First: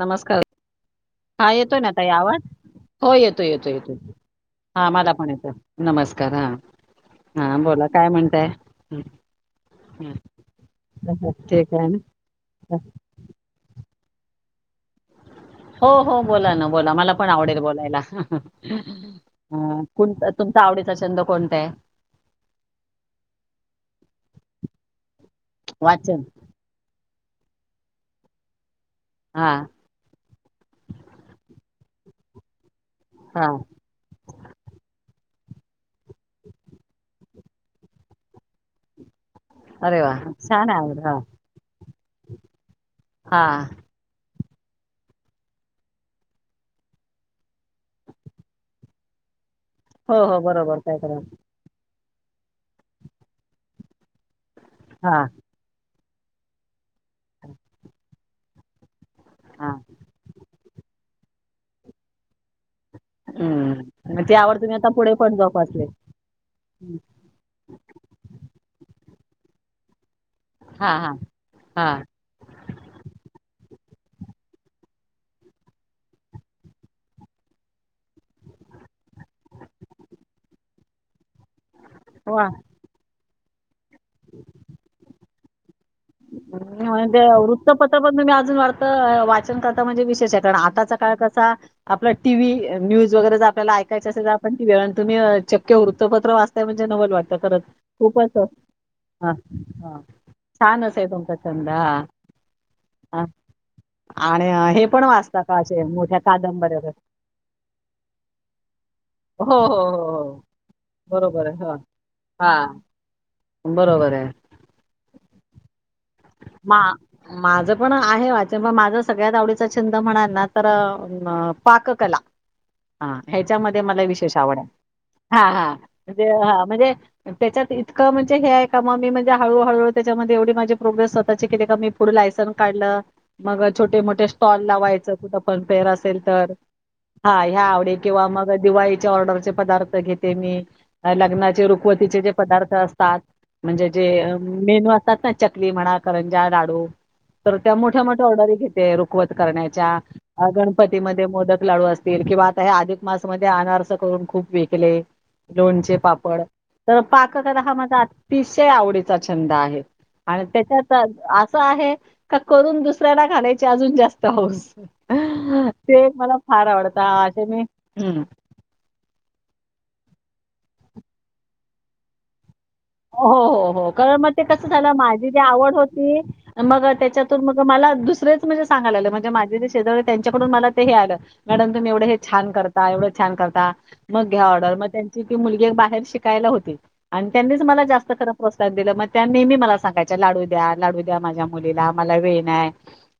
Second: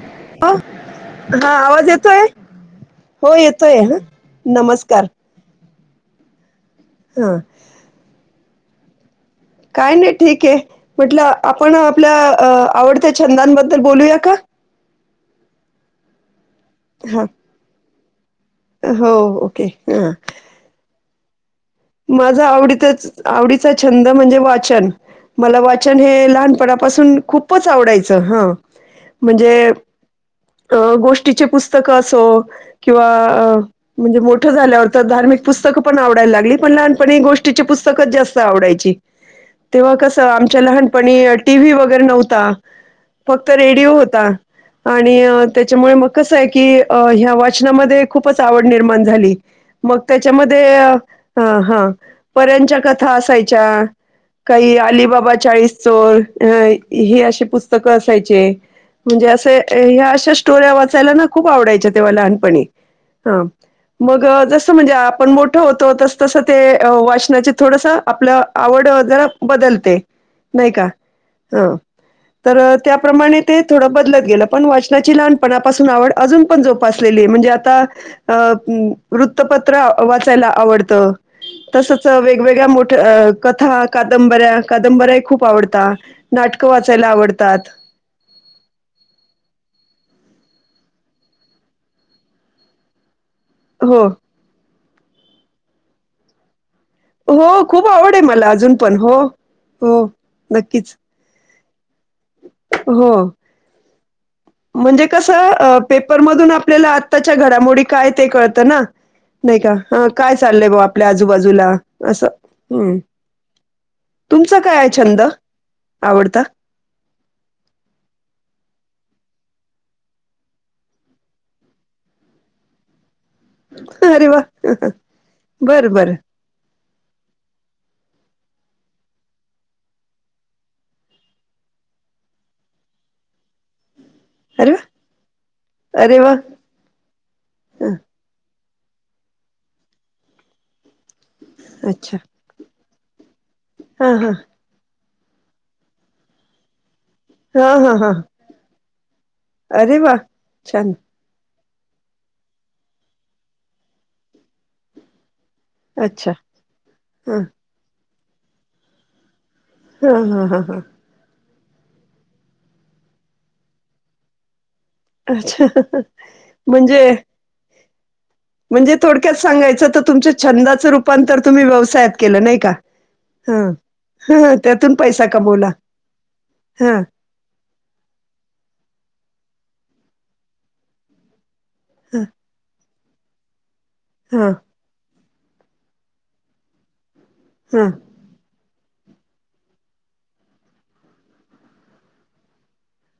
नमस्कार हो हा येतोय ना ताई आवाज हो येतोय येतोय हा नमस्कार मला पण येतोय नमस्कार हा हा बोला काय म्हणताय हम् काय नाही ठीक आहे म्हटलं ठीक आपण आहे ना आपल्या आवडत्या छंदांबद्दल बोलूया का हो, हो बोला ना बोला मला हा पण आवडेल बोलायला. हो ओके अं हा तुमचा आवडीचा छंद कोणत आहे. माझा आवडीच आवडीचा छंद म्हणजे वाचन मला वाचन हे लहानपणापासून. खूपच आवडायचं हा. हा म्हणजे गोष्टीचे पुस्तक. पुस्तक असो. हा किंवा म्हणजे मोठं झाल्यावरती. धार्मिक पुस्तक पण आवडायला लागलीत. पण लहानपणी गोष्टीची पुस्तकच जास्त आवडायची. तेव्हा अरे वा कस आमच्या छान आवड हा लहानपणी टीव्ही वगैरे नव्हता हा फक्त रेडिओ होता. आणि त्याच्यामुळे मग कसं आहे की ह्या वाचनामध्ये खूपच आवड निर्माण झाली. मग हो हो त्याच्यामध्ये. बरोबर काय करा हा परच्या कथा असायच्या. काही हा अलीबाबा चाळीस. [unintelligible] ही अशी पुस्तकं असतात. खायचे. म्हणजे असं हा ह्या अशा स्टोर्या वाचायला ना. खूप आवडायं तेव्हा लहानपणी. हा हम्म. मग ती आवड जसं तुम्ही आता म्हणजे पुढे आपण पण मोठं जोपासले होतो तस. तस ते वाचना थोडस आपल्या आवड [unintelligible] बदलते. नाही का हा हा हा तर त्याप्रमाणे ते थोड बदलत गेलं पण वाचनाची लहानपणापासून आवड अजून पण जोपासलेली आहे, म्हणजे आता वृत्तपत्र वाचायला आवडे. [unintelligible] तसंच वा वेगवेगळ्या मोठ्या कथा कादंबऱ्या कादंबऱ्याही खूप आवडतात. नाटकं वाचायला म्हणजे वृत्तपत्र पण तुम्ही अजून वाटतं वाचन करता म्हणजे विशेष आहे. आताचा काळ कसा आपला टी व्ही, न्यूज. वगैरे जर आपल्याला हो ऐकायचं असेल तर आपण ते वेळा. तुम्ही चक्क्य वृत्तपत्र वाचता. म्हणजे नवल वाटत खरं हो आवड खूप आहे असं मला अजून पण हो हा. हो नक्कीच [inaudible] चंदा. हो, आणि अ, हे पण म्हणजे कस वाचता का असे मोठ्या पेपरमधून कादंबऱ्या आपल्याला वगैरे आताच्या घडामोडी काय ते कळत ना. हो हो नाही का, हो काय हो चाललंय बा आपल्या बरोबर आहे आजूबाजूला हां असं. हां हम. बरोबर आहे तुमचा काय आहे छंद? आवडता मा माझं पण आहे वाचन माझ सगळ्यात आवडीचा छंद म्हणा ना तर पाककला. हा ह्याच्यामध्ये मला अरे विशेष वा आवड. हा हा. बरं बरं म्हणजे ह म्हणजे त्याच्यात इतकं म्हणजे हे आहे का मग मी म्हणजे हळूहळू त्याच्यामध्ये एवढी माझी प्रोग्रेस स्वतः ची केली का मी पुढ लायन काढलं, मग छोटे मो कुठे स्टॉल अरे वा लावायच कुठ पण फेर असेल अरे वा तर, हा ह्या हं, आवडी किंवा मग दिवाळीच्या ऑर्डरचे पदार्थ घेते मी लग्नाचे अच्छा रुखवतीचे जे पदार्थ अस [unintelligible] म्हणजे जे हा हा मेनू [unintelligible] चकली म्हणा करंजा, लाडू तर हा त्या हा मोठ्या हा मोठ्या ऑर्डर घेते. वत अरे करण्याच्या वा छान गणपतीमध्ये मोदक लाडू असतील किंवा आता हे अधिक मास मध्ये अनारस करून खूप विकले. लोणचे, अच्छा पापड तर पाक कला हा माझा आ अतिशय आवडीचा छंद आहे. हा हा आणि हा हा त्याच्यात आहे का करून दुसऱ्याला खालायची अजून जास्त हौस अच्छा ते मला फार आवडत म्हणजे असे मी हम्म म्हणजे थोडक्यात सांगायचं तर तुमच्या छंदाचं रूपांतर तुम्ही व्यवसायात केलं नाही का हो हा हो हो कारण मग ते हा कसं झालं त्यातून पैसा माझी जी कमवला आवड होती मग हा त्याच्यातून मग मला दुसरेच म्हणजे सांगायला म्हणजे माझ शेजव त्यांच्याकडून मला ते हे आलं मॅडम तुम्हीवढ हे हा छान करता एवढे छान करता मग घ्या हा ऑर्डर मग मुली बाहेर शिकायला होती आणि हा लास् ख मग त्या नेहमी मला सांगायच्या लाडू द्या लाडू द्या माझ्या मुलीला मला वेळ आहे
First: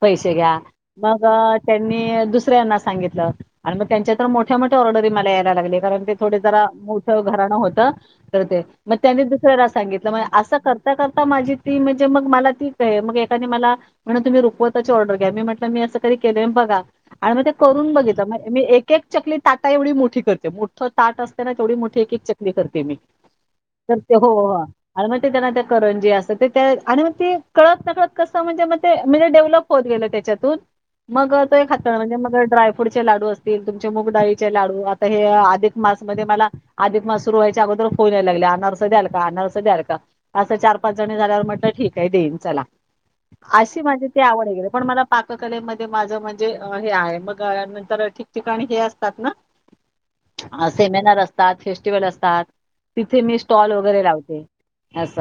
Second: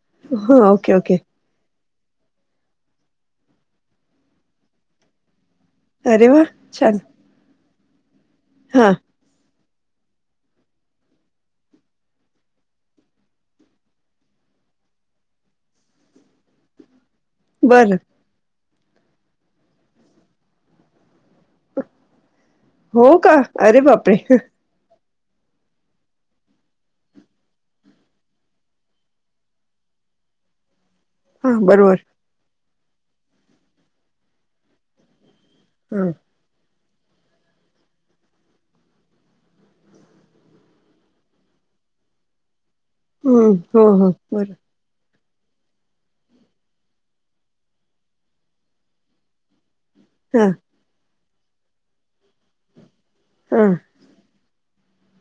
पैसे घ्या हा ओके ओके मग त्यांनी दुसऱ्यांना सांगितलं आणि मग त्यांच्या तर मोठ्या मोठ्या ऑर्डरी मला ते अरे थ वा ज छान मोठ घरा का कर हा म दुसऱ्याला सांगितलं असं करता करता माझी ती म्हणजे मग मला ती का आहे मग एकाने मला म्हण तुम्ही रुखवताची ऑर्डर घ्या मी म्हट मी असं कध केलंय बघा आणि मग ते करून बरं बघित मी एक केक चकली ताटा एवढी मोठी करते मोठं ताट असते ना तेवढी मोठी च हो का अरे तर ते बापरे हो हो आणि मग ते त्यांना ते करून जी असं ते आणि मग ते कळत नकळत कसं म्हणजे मग ते म्हणजे डेव्हलप होत गेलं त्याच्यातून मग त हा खात बरोबर म्हणे मग ड्राय डचे लाडू असतील तुमचे मगडाळीचे लाडू आता हे मास हा मध्ये मला अधिक मास सुर वयच्यागोदर होोय नाही लागल्या नर्स द्याल का नर्स द्याल का असं चार पाच जणी झाल्यावर म्हटलं ठीक आहे देईन चला हम्म अशी हो माझी हो ती आवड बरं गेली पण मला पाककलेमध्ये माझं म्हणजे हे आहे मग नंतर ठिकठिकाणी हे असतात ना हा अस से म ना रस्ता िव असतात तथे हा स्टॉल वगैरे लावते. असस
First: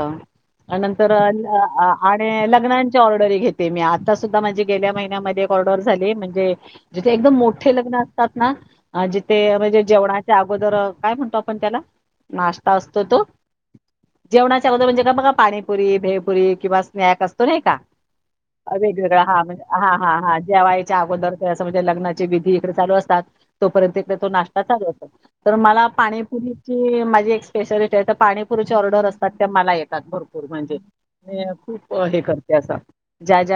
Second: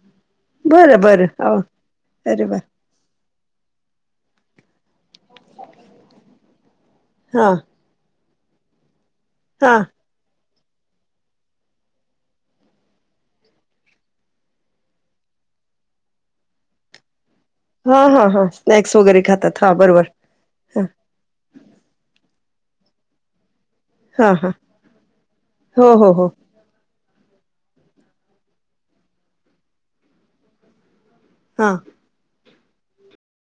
बरं नंतर बरं हो आणि अरे वा लग्णांच्या ऑर्डर घेते मी, आता सुद्धा माझी गेल्या महिन्यामध्ये एक ऑर्डर झाली म्हणजे जिथे एकदम हा मोठे लग्न असतात तात ना अ जिथे हा म्हणजे जेवणाच्या अगोदर काय म्हणतो आपण त्याला नाश्ता असतो तो जेवणाच्या अगोदर म्हणजे का बघा पाणीपुरी भेपुरी किंवा स्नॅक असतो नाही का हा हा हा स्नॅक्स वगैरे वेगवेगळा हा म्हण खातात हा बरोबर हा हा जेवा याच्या अगोदर ं म्हणजे लग्नाची विधी इकडे चालू असतात. तोपर्यंत तीकडे तो हा हा नाश्ता चालू असायचा, तर मला हो हो हो पाणीपुरीची माझी एक स्पेशालिटी पाणीपुरीचे ऑर्डर असतात त्या मला येतात भरपूर म्हणजे हा खूप हे कर त्याचा ज्या ज्या